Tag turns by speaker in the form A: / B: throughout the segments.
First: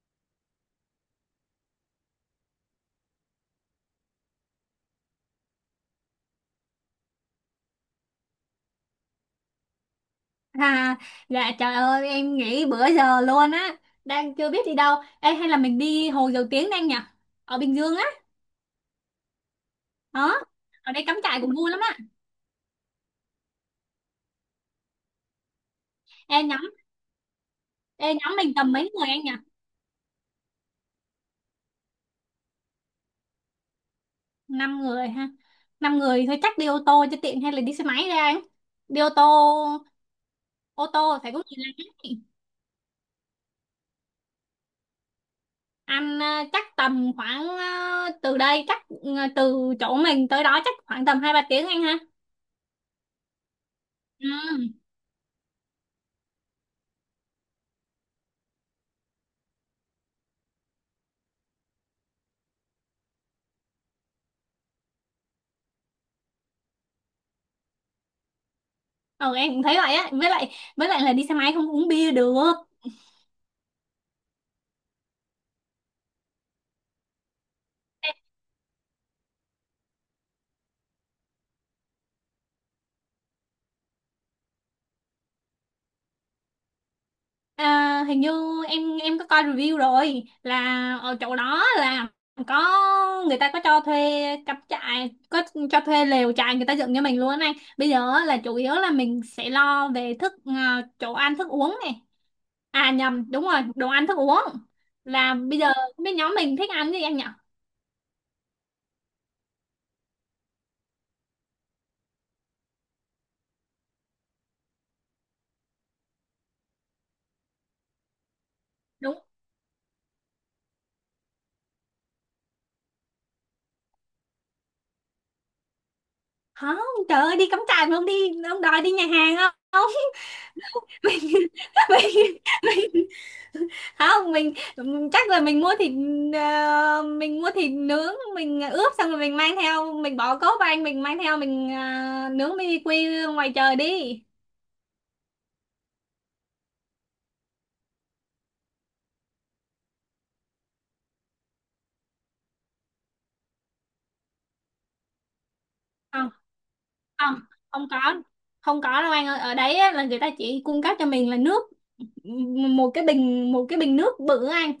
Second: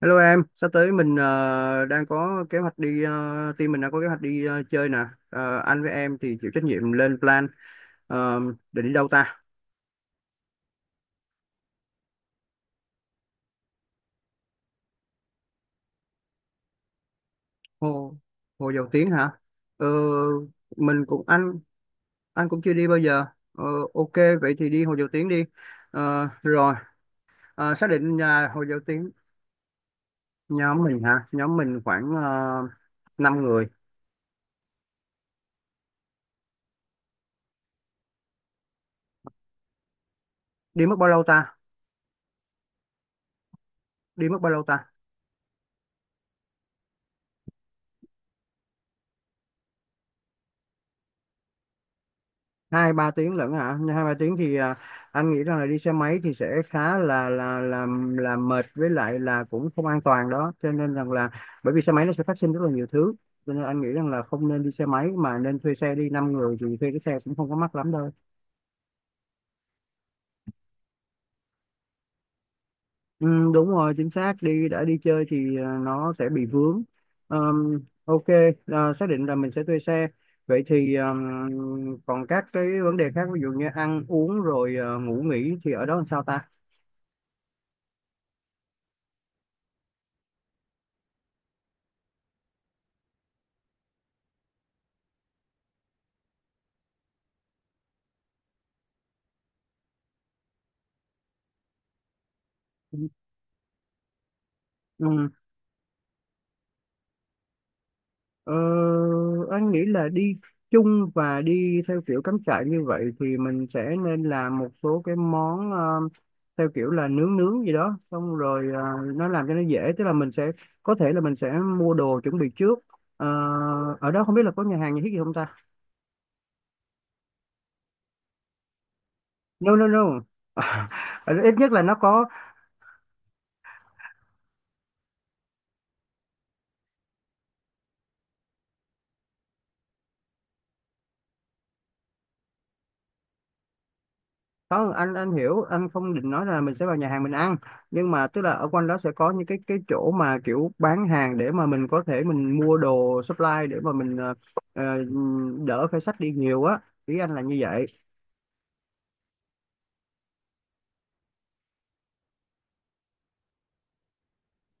A: Hello em, sắp tới mình đang có kế hoạch đi, team mình đang có kế hoạch đi chơi nè. Anh với em thì chịu trách nhiệm lên plan Ờ, để đi đâu ta?
B: À, dạ trời ơi em nghỉ bữa giờ luôn á, đang chưa biết đi đâu. Ê, hay là mình đi Hồ Dầu Tiếng đang nhỉ, ở Bình Dương á.
A: Hồ Hồ Dầu Tiếng hả? Ờ,
B: Đó, ở
A: mình
B: đây cắm
A: cũng
B: trại cũng
A: anh
B: vui lắm á.
A: anh cũng chưa đi bao giờ. Ờ, ok, vậy thì đi Hồ Dầu Tiếng đi.
B: Ê nhóm,
A: Rồi, xác
B: ê
A: định
B: nhóm
A: nhà
B: mình
A: Hồ
B: tầm
A: Dầu
B: mấy người
A: Tiếng.
B: anh nhỉ?
A: Nhóm mình hả? Nhóm mình khoảng uh, 5 người.
B: Năm người ha? Năm người thôi chắc đi ô tô cho tiện hay là đi xe máy ra anh? Đi ô tô,
A: Đi
B: ô
A: mất bao
B: tô
A: lâu
B: phải có
A: ta?
B: người lái.
A: Đi mất bao lâu ta?
B: Anh à, chắc tầm khoảng từ đây chắc từ chỗ mình tới đó chắc khoảng tầm hai ba tiếng anh ha.
A: 2-3 tiếng lận hả? hai ba
B: Ừ.
A: tiếng thì anh nghĩ rằng là đi xe máy thì sẽ khá là mệt, với lại là cũng không an toàn đó, cho nên rằng là bởi vì xe máy nó sẽ phát sinh rất là nhiều thứ, cho nên anh nghĩ rằng là không nên đi xe máy mà nên thuê xe. Đi 5 người thì thuê cái xe cũng không có mắc lắm đâu.
B: Ừ, em cũng thấy vậy á, với lại là đi xe máy không uống bia được.
A: Ừ, đúng rồi, chính xác, đi, đã đi chơi thì nó sẽ bị vướng.
B: Ê,
A: Ok, xác định là mình sẽ thuê xe. Vậy thì, còn các cái vấn đề khác ví dụ như ăn uống rồi ngủ nghỉ thì ở đó làm sao ta?
B: à, hình như em có coi review rồi, là ở chỗ đó là có người ta có cho thuê cắm trại, có cho thuê lều trại người ta dựng cho mình luôn á anh. Bây giờ á, là chủ yếu là mình sẽ lo về thức chỗ ăn thức uống này, à
A: Ừ.
B: nhầm, đúng rồi, đồ ăn thức uống.
A: Ừ.
B: Là bây giờ không biết nhóm mình thích ăn gì anh nhỉ?
A: Ờ, anh nghĩ là đi chung và đi theo kiểu cắm trại như vậy thì mình sẽ nên làm một số cái món, theo kiểu là nướng nướng gì đó xong rồi,
B: Đúng
A: nó làm cho nó dễ, tức là mình sẽ có thể là mình sẽ mua đồ chuẩn bị trước. Ờ, Ở đó không biết là có nhà hàng nhà thiết gì không ta?
B: không, trời ơi đi cắm trại mà không đi, ông đòi đi nhà hàng
A: No
B: không?
A: no no. Ờ,
B: Mình,
A: ít nhất là nó có.
B: mình, không mình chắc là mình mua thịt. Mình mua thịt nướng, mình ướp xong rồi mình mang theo, mình bỏ cốt vào anh, mình mang theo, mình nướng BBQ ngoài trời đi.
A: Không, anh, anh hiểu, anh không định nói là mình sẽ vào nhà hàng mình ăn, nhưng mà tức là ở quanh đó sẽ có những cái chỗ mà kiểu bán hàng để mà mình có thể mình mua đồ supply để mà mình ờ, đỡ phải xách
B: Không,
A: đi nhiều á. Ý anh
B: không
A: là như vậy.
B: không có, không có đâu anh ơi, ở đấy á, là người ta chỉ cung cấp cho mình là nước. Một cái bình, một cái bình nước bự á anh,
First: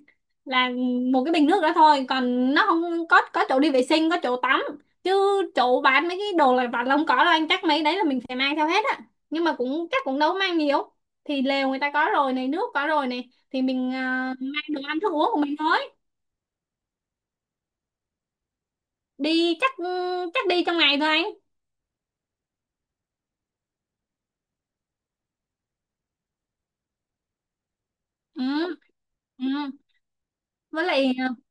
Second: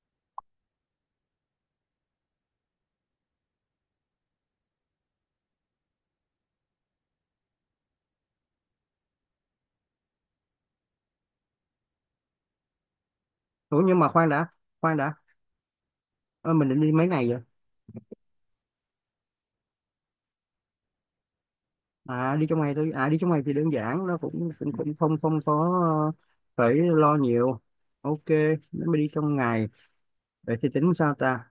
B: là một cái bình nước đó thôi. Còn nó không có chỗ đi vệ sinh, có chỗ tắm, chứ chỗ bán mấy cái đồ lặt vặt là không có đâu anh, chắc mấy đấy là mình phải mang theo hết á. Nhưng mà cũng chắc cũng đâu mang nhiều, thì lều người ta có rồi này, nước có rồi này, thì
A: Ủa
B: mình
A: nhưng mà khoan đã,
B: mang đồ
A: khoan
B: ăn thức
A: đã.
B: uống của mình thôi.
A: Ờ, mình định đi mấy ngày vậy?
B: Đi chắc, chắc đi trong ngày thôi anh.
A: À, đi trong ngày thôi à, đi trong ngày thì đơn giản, nó cũng cũng, cũng không không có ờ, phải lo nhiều. Ok.
B: Ừ.
A: Nếu mà đi trong
B: Ừ.
A: ngày vậy thì
B: Với
A: tính
B: lại
A: sao ta?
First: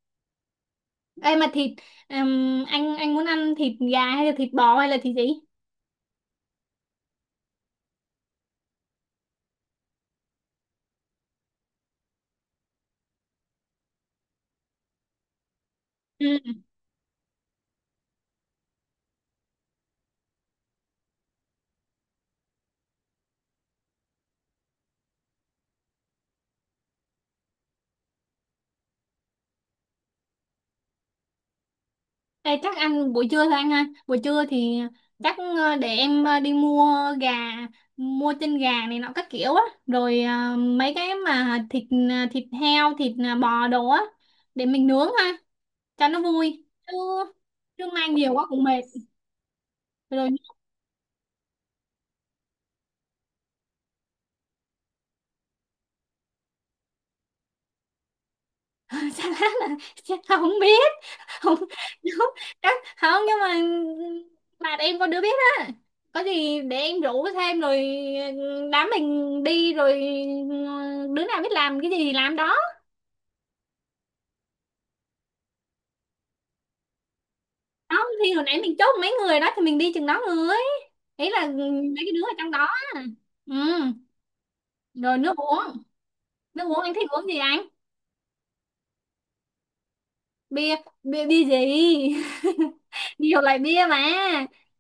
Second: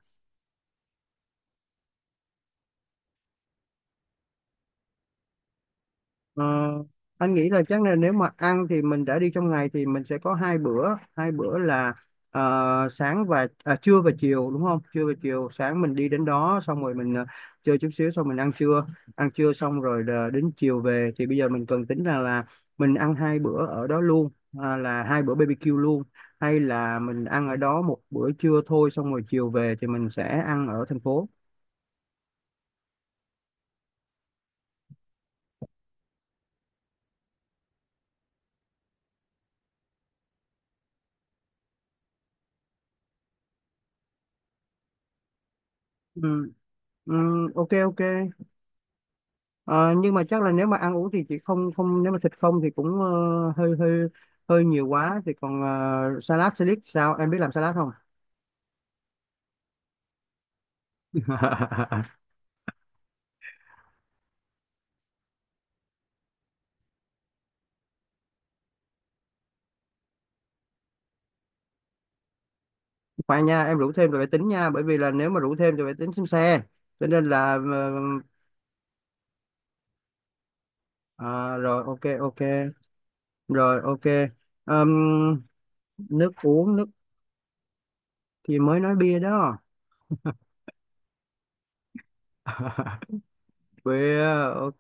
B: ê mà thịt, anh muốn ăn thịt gà hay là thịt bò hay là thịt gì?
A: Ờ, anh nghĩ là chắc là nếu mà ăn thì mình đã đi trong ngày thì mình sẽ có hai bữa. Hai bữa là sáng và trưa và chiều đúng không? Trưa và chiều. Sáng mình đi đến
B: Ừ.
A: đó xong rồi mình chơi chút xíu xong mình ăn trưa. Ăn trưa xong rồi là đến chiều về. Thì bây giờ mình cần tính ra là mình ăn hai bữa ở đó luôn, là hai bữa BBQ luôn, hay là mình ăn ở đó một bữa trưa thôi xong rồi chiều về thì mình sẽ ăn ở thành phố.
B: Ê, chắc ăn buổi trưa thôi anh ha. Buổi trưa thì chắc để em đi mua gà, mua chân gà này nọ các kiểu á, rồi mấy cái mà thịt, thịt heo, thịt bò đồ á, để mình nướng ha, cho nó
A: Ừ,
B: vui. Chứ,
A: ừ, ok
B: chứ
A: ok.
B: mang nhiều quá cũng mệt.
A: Ờ, nhưng mà
B: Rồi.
A: chắc là nếu mà ăn uống thì chị không, không, nếu mà thịt không thì cũng hơi hơi hơi nhiều quá thì còn, salad, salad sao, em biết làm salad không?
B: Salad là chắc không biết. Không, không. Đó, không, nhưng mà bạn em có đứa biết á, có gì để em rủ thêm rồi. Ừ, đám mình đi rồi, ừ, đứa nào biết làm cái gì thì làm đó.
A: Khoan nha, em rủ thêm rồi phải tính nha, bởi vì là nếu mà rủ thêm thì phải tính xem xe, cho nên là
B: Không thì hồi nãy mình chốt mấy người đó thì mình đi chừng đó người, ý là ừ,
A: ờ, rồi,
B: mấy
A: ok
B: cái đứa ở
A: ok.
B: trong đó. Ừ.
A: Rồi, ok.
B: Rồi, nước
A: Ờm,
B: uống,
A: Nước
B: nước
A: uống,
B: uống
A: nước
B: anh thích uống gì anh?
A: thì mới nói bia đó.
B: Bia, bia gì? Nhiều loại bia mà.
A: Bia, ok.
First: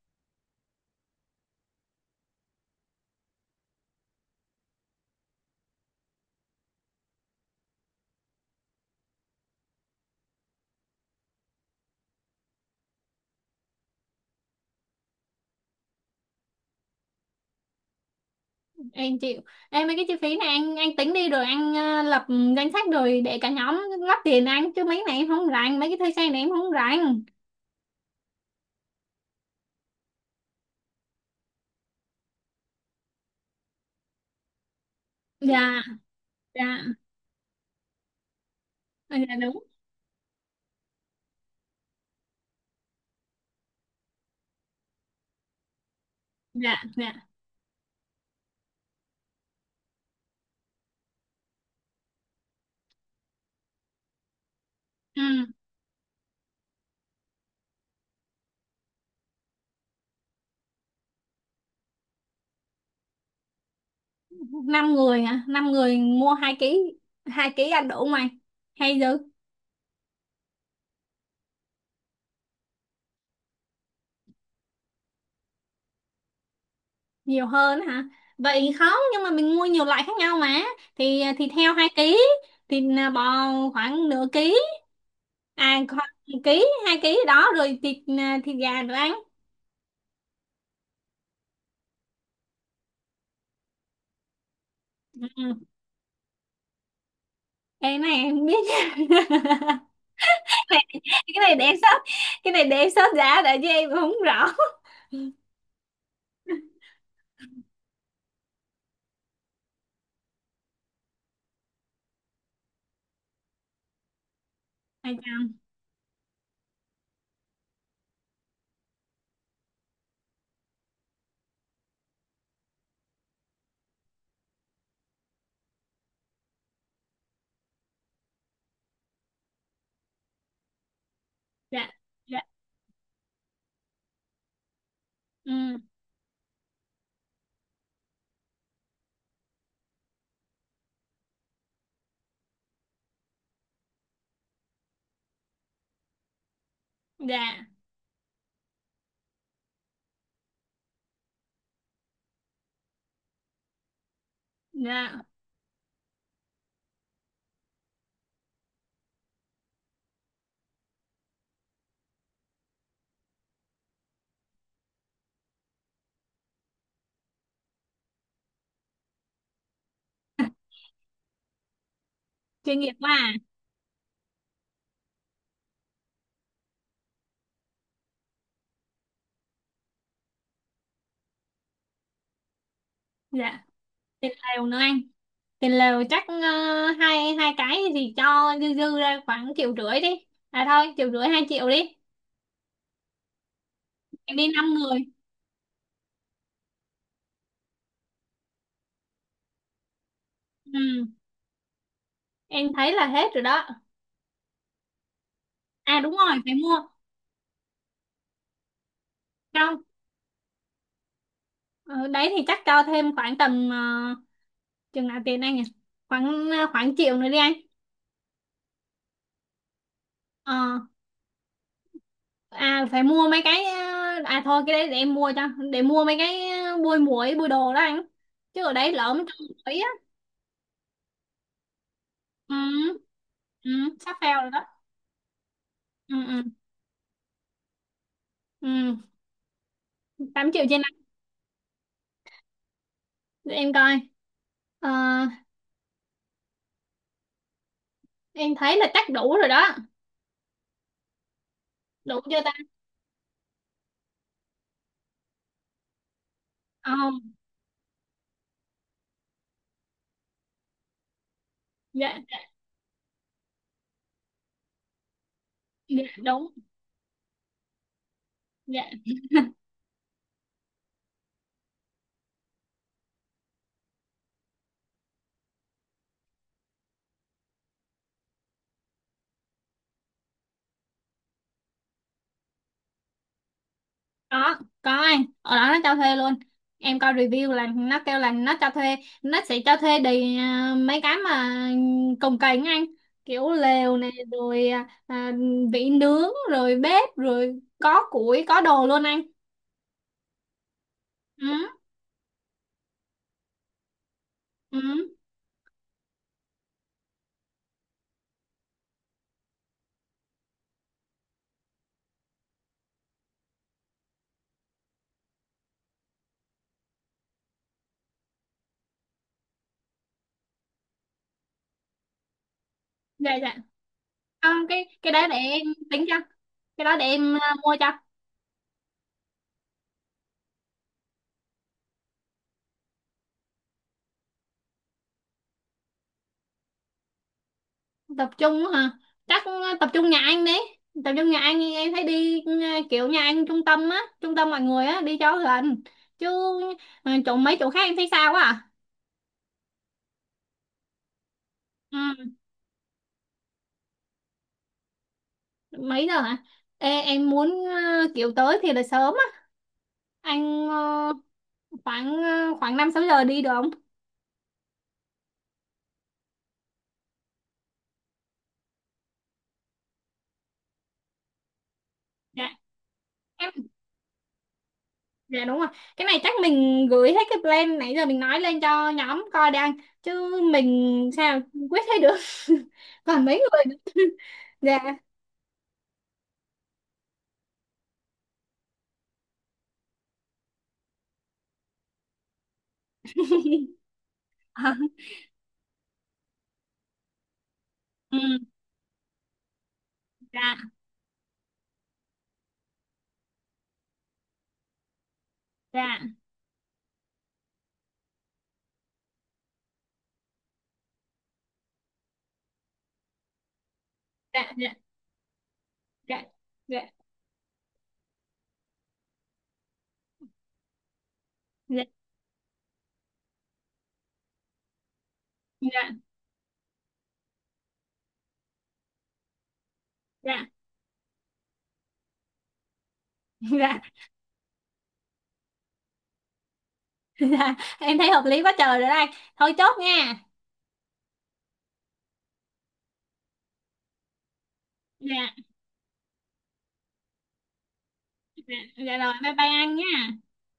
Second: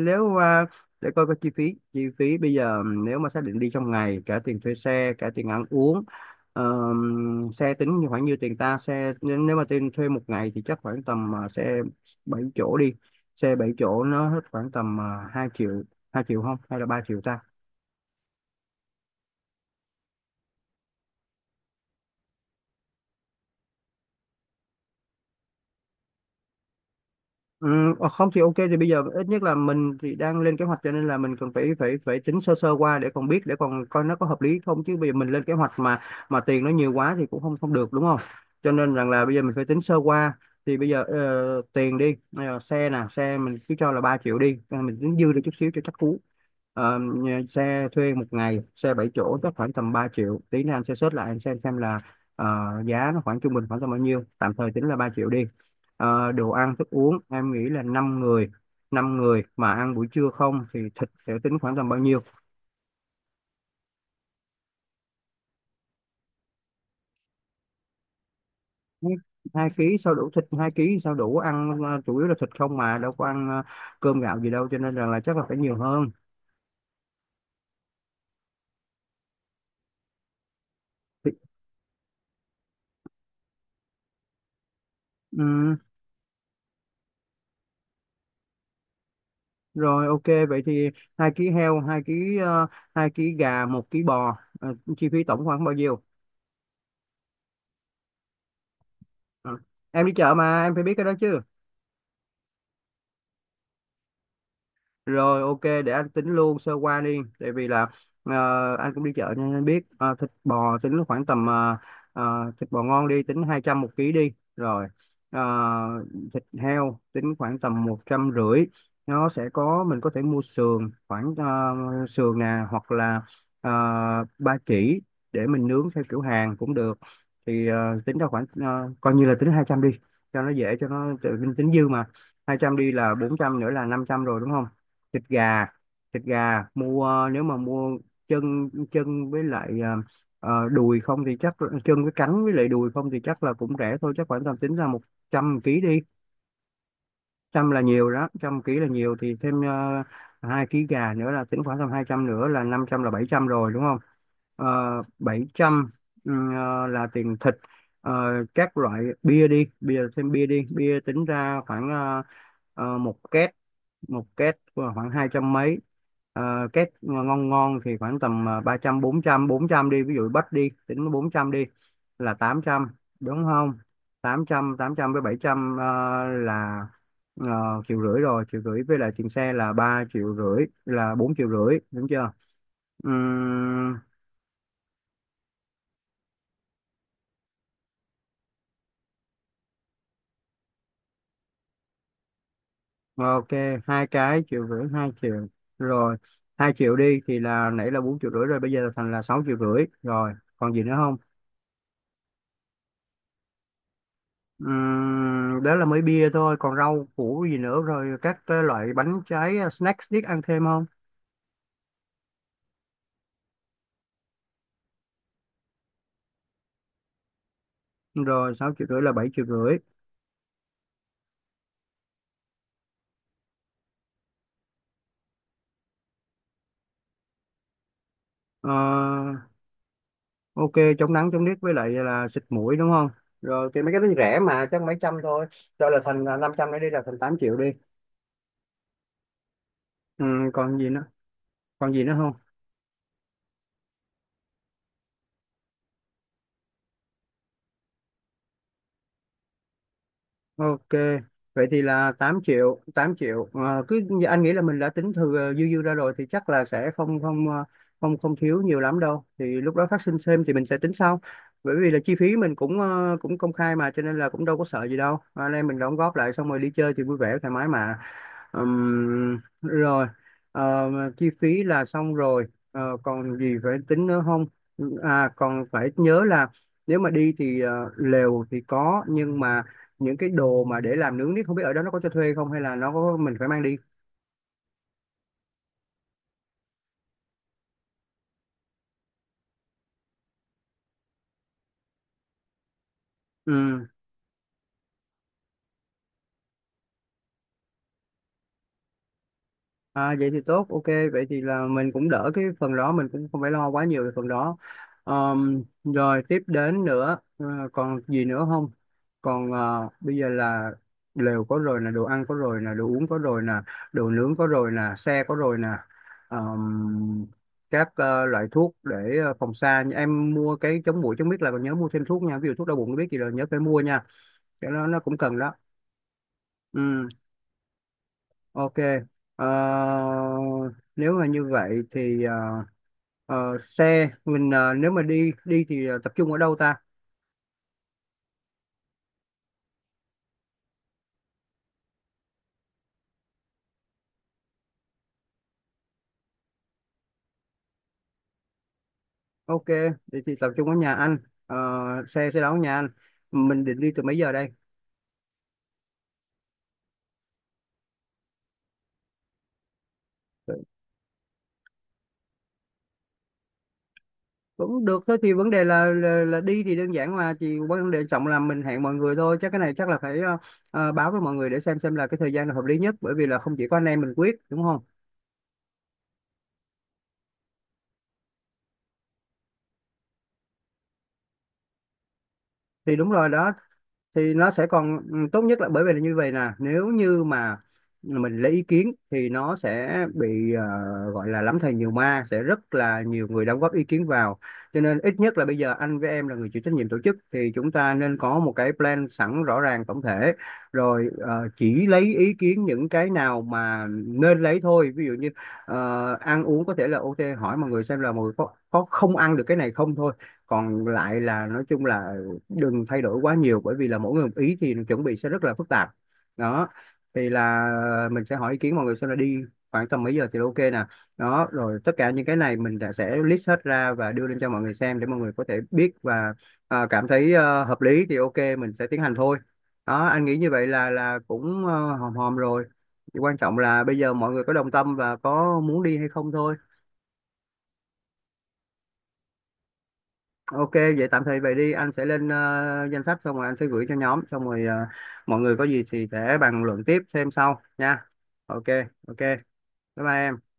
A: Nếu mà để coi cái chi phí bây giờ, nếu mà xác định đi trong ngày cả tiền thuê xe cả tiền ăn uống, xe tính như khoảng như tiền ta xe, nên nếu mà tiền thuê một ngày thì chắc khoảng tầm, xe 7 chỗ đi. Xe 7 chỗ nó hết khoảng tầm 2 triệu, 2 triệu không hay là 3 triệu ta?
B: Em chịu, em mấy cái chi phí này anh tính đi, rồi anh lập danh sách rồi để cả nhóm góp tiền anh, chứ mấy cái này em không rảnh, mấy cái thuê xe này em không rảnh.
A: Ừ, không thì ok, thì bây giờ ít nhất là mình thì đang lên kế hoạch cho nên là mình cần phải phải phải tính sơ sơ qua để còn biết, để còn coi nó có hợp lý không, chứ bây giờ mình lên kế hoạch
B: Dạ.
A: mà
B: Dạ.
A: tiền nó nhiều quá thì cũng không không được đúng không? Cho nên rằng
B: Ờ,
A: là bây
B: dạ
A: giờ mình phải
B: đúng.
A: tính sơ qua. Thì bây giờ tiền đi xe nè, xe mình cứ cho là 3 triệu đi. Ờ, mình tính dư được chút xíu cho chắc cú.
B: Dạ. Dạ.
A: Xe thuê một ngày, xe 7 chỗ chắc khoảng tầm 3 triệu, tí nữa anh sẽ search lại, anh xem là ờ, giá nó khoảng trung bình khoảng tầm bao nhiêu. Tạm thời tính là 3 triệu đi.
B: Ừ.
A: Đồ ăn thức uống em nghĩ là 5 người. Năm người mà ăn buổi trưa không thì thịt sẽ tính khoảng tầm bao nhiêu?
B: Năm người hả? Năm người mua hai ký, hai ký ăn đủ không anh, hay
A: hai
B: dư?
A: hai ký sao đủ, thịt hai ký sao đủ ăn, chủ yếu là thịt không mà đâu có ăn cơm gạo gì đâu, cho nên rằng là chắc là phải nhiều hơn.
B: Nhiều hơn hả? Vậy không, nhưng mà mình mua nhiều loại khác nhau mà, thì
A: Thì-
B: thì theo hai ký, thì là bò khoảng nửa ký,
A: ừm,
B: à khoảng ký hai ký đó, rồi thịt, thịt gà nữa anh.
A: rồi ok, vậy thì 2 ký heo, 2 ký 2 ký gà, 1 ký bò. Ờ, chi phí tổng
B: Ừ.
A: khoảng bao nhiêu?
B: Ê, cái này em không biết nha.
A: Ờ, em đi chợ mà
B: Cái
A: em phải
B: này,
A: biết cái đó chứ.
B: cái này để em sót cái này để em sót giá đã chứ em không rõ.
A: Rồi ok, để anh tính luôn sơ qua đi, tại vì là ờ, anh cũng đi chợ nên anh biết. Ờ, thịt bò tính khoảng tầm thịt bò ngon đi, tính 200 một ký đi, rồi
B: Hai
A: ờ,
B: trăm.
A: thịt heo tính khoảng tầm 150, nó sẽ có mình có thể mua sườn khoảng sườn nè, hoặc là ờ, ba chỉ, để mình nướng theo kiểu Hàn cũng được. Thì tính ra khoảng coi như là tính 200 đi, cho nó dễ, cho nó tính dư
B: Dạ.
A: mà.
B: Dạ.
A: Hai trăm đi là 400, nữa là 500 rồi đúng không? Thịt gà,
B: Ừ.
A: thịt gà mua, nếu mà mua chân chân với lại đùi không thì chắc, chân với cánh với lại đùi không thì chắc là cũng rẻ thôi, chắc khoảng tầm tính ra 100 ký đi.
B: Dạ.
A: Trăm là nhiều đó, trăm ký là nhiều thì thêm 2 ký gà nữa là tính khoảng tầm 200, nữa là năm trăm, là 700 rồi đúng không?
B: Dạ.
A: 700, là tiền thịt. Ờ, các loại bia đi, bia, thêm bia đi. Bia tính ra khoảng một két. Một két khoảng 200 mấy. Két ngon ngon thì khoảng tầm 300, 400, 400 đi, ví dụ bách đi, tính 400 đi là tám
B: Chuyên
A: trăm
B: nghiệp quá à.
A: đúng không? 800, 800 với 700 là 1,5 triệu rồi. 1,5 triệu với lại tiền xe là 3,5 triệu là 4,5 triệu đúng chưa?
B: Dạ.
A: Ừm,
B: Tiền lều nữa anh, tiền lều chắc hai hai cái thì cho dư dư ra khoảng triệu rưỡi đi, à thôi triệu rưỡi hai triệu đi.
A: ok, hai
B: Em
A: cái
B: đi
A: triệu
B: năm
A: rưỡi,
B: người.
A: 2 triệu rồi. 2 triệu đi thì là nãy là 4,5 triệu rồi, bây giờ thành là 6,5 triệu rồi. Còn gì nữa
B: Ừ,
A: không?
B: em thấy là hết rồi đó.
A: Đó là
B: À
A: mới
B: đúng
A: bia
B: rồi, phải
A: thôi, còn
B: mua.
A: rau củ gì nữa rồi các cái loại bánh trái,
B: Không,
A: snack snack ăn thêm không?
B: ờ, đấy thì chắc cho thêm khoảng tầm chừng nào tiền anh nhỉ, khoảng khoảng triệu nữa đi anh.
A: Rồi 6,5 triệu là 7,5 triệu.
B: Ờ. À phải mua mấy cái à, à thôi cái đấy để em mua cho, để mua mấy cái bôi muối bôi đồ đó anh, chứ
A: Ờ,
B: ở đấy lỡ mới cho muối á.
A: ok, chống nắng chống nước với lại là xịt mũi đúng
B: Ừ.
A: không? Rồi
B: Ừ.
A: thì mấy cái đó thì
B: Sắp
A: rẻ
B: fail rồi đó.
A: mà, chắc mấy trăm thôi. Rồi là
B: Ừ.
A: thành
B: Ừ.
A: 500 nữa đi là thành 8 triệu đi.
B: Ừ. tám triệu
A: Còn
B: trên
A: gì
B: năm.
A: nữa? Còn gì nữa không?
B: Để em coi. Ờ, em thấy là chắc đủ rồi đó.
A: Ok, vậy thì là
B: Đủ
A: 8
B: chưa ta?
A: triệu, 8 triệu. Cứ anh nghĩ là mình đã tính thừa, dư dư ra rồi thì chắc là sẽ không
B: Không.
A: không không không thiếu nhiều lắm đâu. Thì lúc đó phát sinh thêm thì mình sẽ tính sau. Bởi vì là chi
B: Dạ.
A: phí
B: Dạ.
A: mình cũng, cũng công khai mà, cho nên là cũng đâu có sợ gì đâu. Ờ, Anh em mình đóng
B: Dạ,
A: góp lại xong
B: đúng.
A: rồi đi chơi thì vui vẻ thoải mái mà.
B: Dạ.
A: Rồi. Ờ, chi phí là xong rồi. Còn gì phải tính nữa không? À, còn phải nhớ là nếu mà đi thì lều thì có, nhưng mà những cái đồ mà để làm nướng thì không biết ở đó nó có cho thuê không, hay là nó có mình phải mang đi.
B: có có anh, ở đó nó cho thuê luôn. Em coi review là nó kêu là nó cho thuê, nó sẽ cho thuê đầy à, mấy cái mà cồng kềnh anh, kiểu
A: Ừ.
B: lều này rồi à, vỉ nướng rồi bếp rồi có củi có đồ luôn anh.
A: Vậy thì tốt, ok. Vậy thì là
B: Ừ.
A: mình cũng đỡ cái phần đó, mình cũng không phải lo quá nhiều về phần đó.
B: Ừ.
A: Rồi tiếp đến nữa còn gì nữa không? Còn bây giờ là lều có rồi nè, đồ ăn có rồi nè, đồ uống có rồi nè, đồ nướng có rồi nè, xe có rồi nè. Ờm, các loại thuốc để phòng xa, em mua cái chống muỗi chống biết, là còn nhớ mua thêm thuốc nha, ví dụ thuốc đau bụng biết gì rồi
B: Dạ.
A: nhớ
B: Dạ.
A: phải mua nha,
B: Không,
A: cái đó
B: cái
A: nó
B: cái
A: cũng
B: đó để
A: cần đó.
B: em tính cho, cái đó để
A: Ừ.
B: em mua cho.
A: Ok. Ờ, nếu mà như vậy thì xe mình, nếu mà đi đi thì tập trung ở đâu ta?
B: Tập trung á hả? Chắc tập trung nhà anh đi. Tập trung nhà anh đi, em thấy đi ừ, kiểu nhà anh trung tâm á, trung tâm mọi người á, đi cho gần, chứ ừ, chỗ mấy chỗ khác em thấy sao quá.
A: Ok, thì tập trung ở nhà anh. Ờ, xe
B: À.
A: sẽ đón nhà anh. Mình định đi từ mấy giờ đây?
B: Ừ. Mấy giờ hả? Ê, em muốn kiểu tới thì là sớm á anh, khoảng khoảng năm sáu giờ đi được không?
A: Cũng được thôi, thì vấn đề là, là đi thì đơn giản mà, chỉ vấn đề trọng là mình hẹn mọi người thôi. Chắc cái này chắc là phải báo với mọi người để xem là cái thời gian là hợp lý nhất, bởi vì là
B: Dạ.
A: không chỉ có anh em mình quyết đúng không?
B: Dạ đúng rồi. Cái này chắc mình gửi hết cái plan nãy giờ mình nói lên cho nhóm coi đang, chứ mình sao quyết thấy được.
A: Thì đúng
B: Còn
A: rồi
B: mấy
A: đó,
B: người nữa.
A: thì nó sẽ
B: Dạ.
A: còn, ừ, tốt nhất là bởi vì là như vậy nè, nếu như mà mình lấy ý kiến thì nó sẽ bị, gọi là lắm thầy nhiều ma, sẽ rất là nhiều người đóng góp ý kiến vào.
B: Ờ.
A: Cho nên ít nhất là bây giờ anh với em là người chịu trách nhiệm tổ chức thì chúng ta nên
B: Ừ.
A: có một cái plan sẵn rõ ràng tổng thể,
B: Dạ.
A: rồi chỉ lấy ý kiến những cái nào mà nên lấy thôi. Ví dụ như
B: Dạ.
A: ăn uống có thể là ok, hỏi mọi người xem là mọi người có không ăn được cái này không thôi. Còn lại là nói chung là đừng thay đổi quá nhiều, bởi vì là mỗi người một
B: Dạ.
A: ý thì
B: Dạ.
A: chuẩn bị sẽ rất là phức tạp.
B: Dạ.
A: Đó
B: Dạ.
A: thì là mình sẽ hỏi ý kiến mọi người xem là đi khoảng tầm mấy giờ thì ok nè. Đó rồi
B: Dạ.
A: tất cả những cái này mình đã sẽ list hết ra và đưa lên cho mọi người xem, để mọi người có thể biết
B: Dạ.
A: và cảm thấy hợp lý thì ok, mình sẽ tiến hành thôi. Đó anh nghĩ
B: Dạ.
A: như vậy là cũng hòm hòm rồi. Thì quan trọng
B: Dạ.
A: là bây giờ mọi người có đồng tâm và có muốn đi hay không thôi.
B: Dạ. Em thấy hợp lý quá trời rồi đây. Thôi chốt nha.
A: Ok, vậy tạm thời vậy đi, anh sẽ lên danh sách xong rồi anh sẽ gửi cho nhóm, xong rồi
B: Dạ.
A: mọi người có gì thì sẽ bàn luận tiếp thêm sau nha.
B: Dạ.
A: Ok,
B: Dạ rồi,
A: ok.
B: bye
A: Bye
B: bye anh
A: bye
B: nha.
A: em.